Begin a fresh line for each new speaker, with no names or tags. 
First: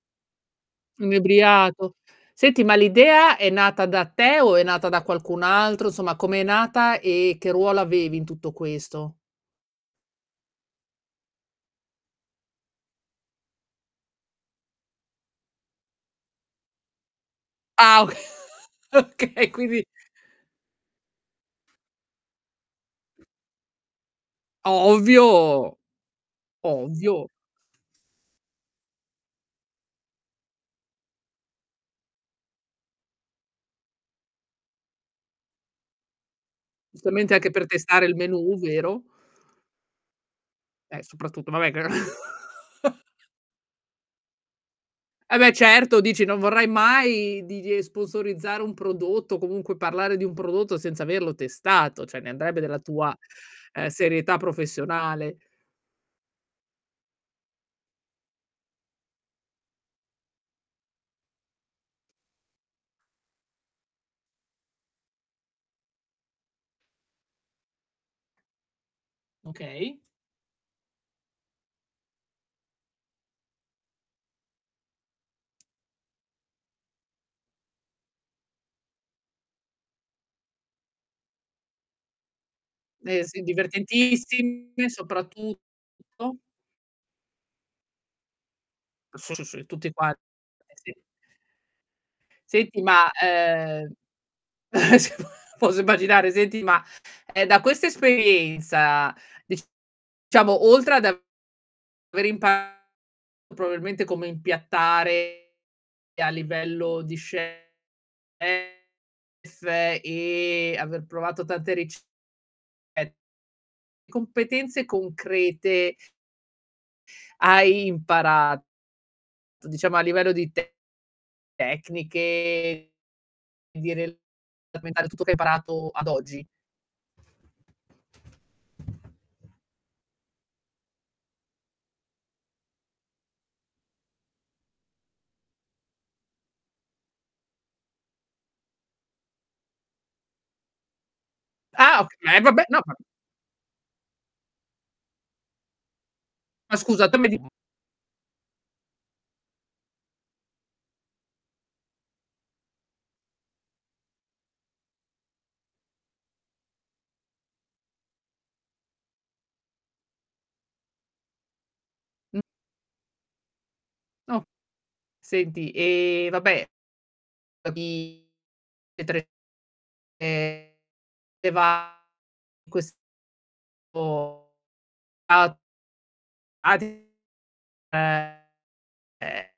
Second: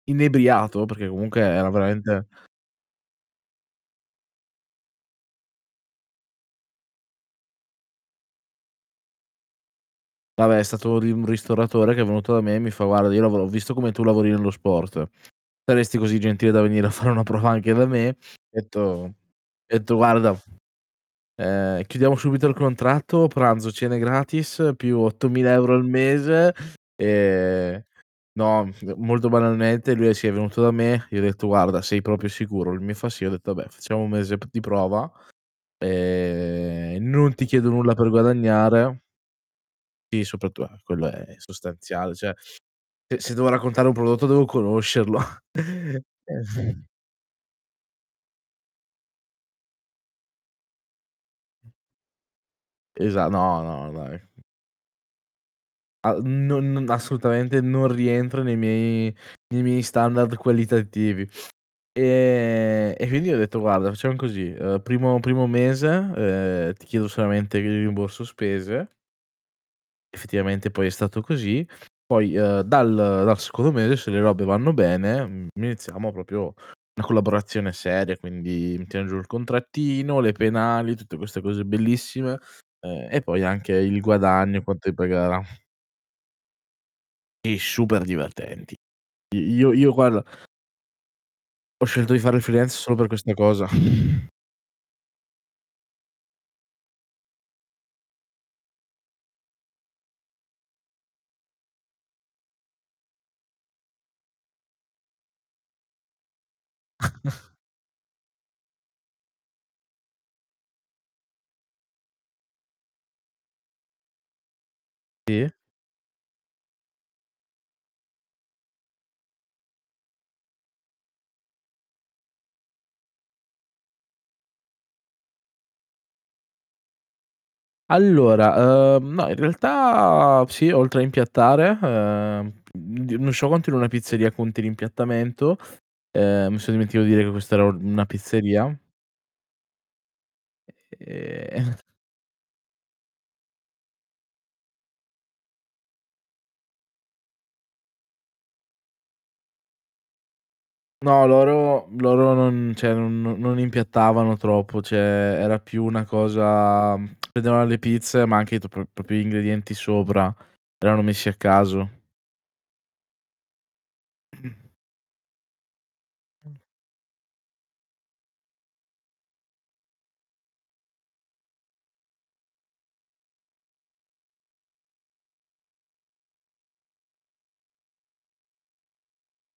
Inebriato, perché comunque era
Inebriato.
veramente
Senti, ma l'idea è nata da te o è nata da qualcun altro, insomma, come è nata, e che ruolo avevi in tutto questo?
Vabbè, è stato lì un ristoratore che è venuto da me e mi fa: "Guarda, io lavoro ho visto come tu lavori nello sport. Saresti così gentile da venire a fare una prova anche da
Ah,
me?". Ho detto
Oka
ho
okay, quindi
detto: "Guarda, ehm, chiudiamo subito il contratto." Pranzo, cene gratis, più
Ovvio,
8000 € euro al mese,
ovvio.
ehm no, molto banalmente lui è sì, è venuto da me, gli ho detto: "Guarda, sei proprio sicuro?" Lui mi fa: "Sì." Ho detto: "Vabbè, facciamo un mese p di prova, ehm,
Giustamente
non ti
anche per
chiedo nulla
testare
per
il menù,
guadagnare."
vero?
Sì, soprattu a
Eh,
quello è
soprattutto, vabbè che er
sostanziale. Cioè, eh, se devo raccontare un prodotto devo conoscerlo.
Eh, beh, certo dici: non vorrai
[unintelligible]
mai di di ehm, sponsorizzare un prodotto, o comunque parlare di un prodotto senza averlo testato, cioè ne andrebbe della tua,
Esa no,
ehm,
no, dai.
serietà professionale.
A non non assolutamente, non rientra nei miei nei miei standard qualitativi. Ehm, e quindi gli ho detto: "Guarda, facciam così: uhm, primo primo mese, ehm, ti chiedo solamente il rimborso spese."
Okay.
Effettivamente poi è stato così. "Poi, uhm, dal dal secondo mese, se le robe vanno bene, mhmm, iniziamo proprio una collaborazione seria." Quindi mi tiene giù il contrattino, le penali, tutte queste cose bellissime, ehm, e
Eh,
poi
sì,
anche il guadagno,
divertentissime
quanto mi pagherà.
soprattutto.
E super divertenti. I
[unintelligible]
io
tutti
io
quanti.
guarda
Eh, sì.
ho scelto di fare il freelance
Senti
solo per
ma,
questa cosa.
ehm, ce puera posso immaginare, senti ma, ehm, da questa esperienza, diciamo, oltre ad aver imparato probabilmente come impiattare a livello di chef, e aver provato tante ricette, di competenze
I
concrete hai imparato, diciamo a livello di te tecniche, di rel [unintelligible] tutto che hai parato ad oggi?
Allora, uhm, no, in realtà, sì, oltre a impiattare, ehm, mhmm, di non so quanto in una pizzeria conti l'impiattamento, ehm, mi son dimenticato di dire che questa era un una pizzeria. E e ehm
Ah, ok ma eh, vabbè, no ma ma scusa, tu mi di
No, loro loro non cioè, non no non impiattavano troppo cioè, era più una cosa mhmm, prendevano le pizze, ma anche i tro pro proprio gli ingredienti sopra, erano messi a caso.
[unintelligible] Okay. Senti, ehm, vabbè [unintelligible] ehm, e va in questo [unintelligible] [unintelligible] ehm, eh.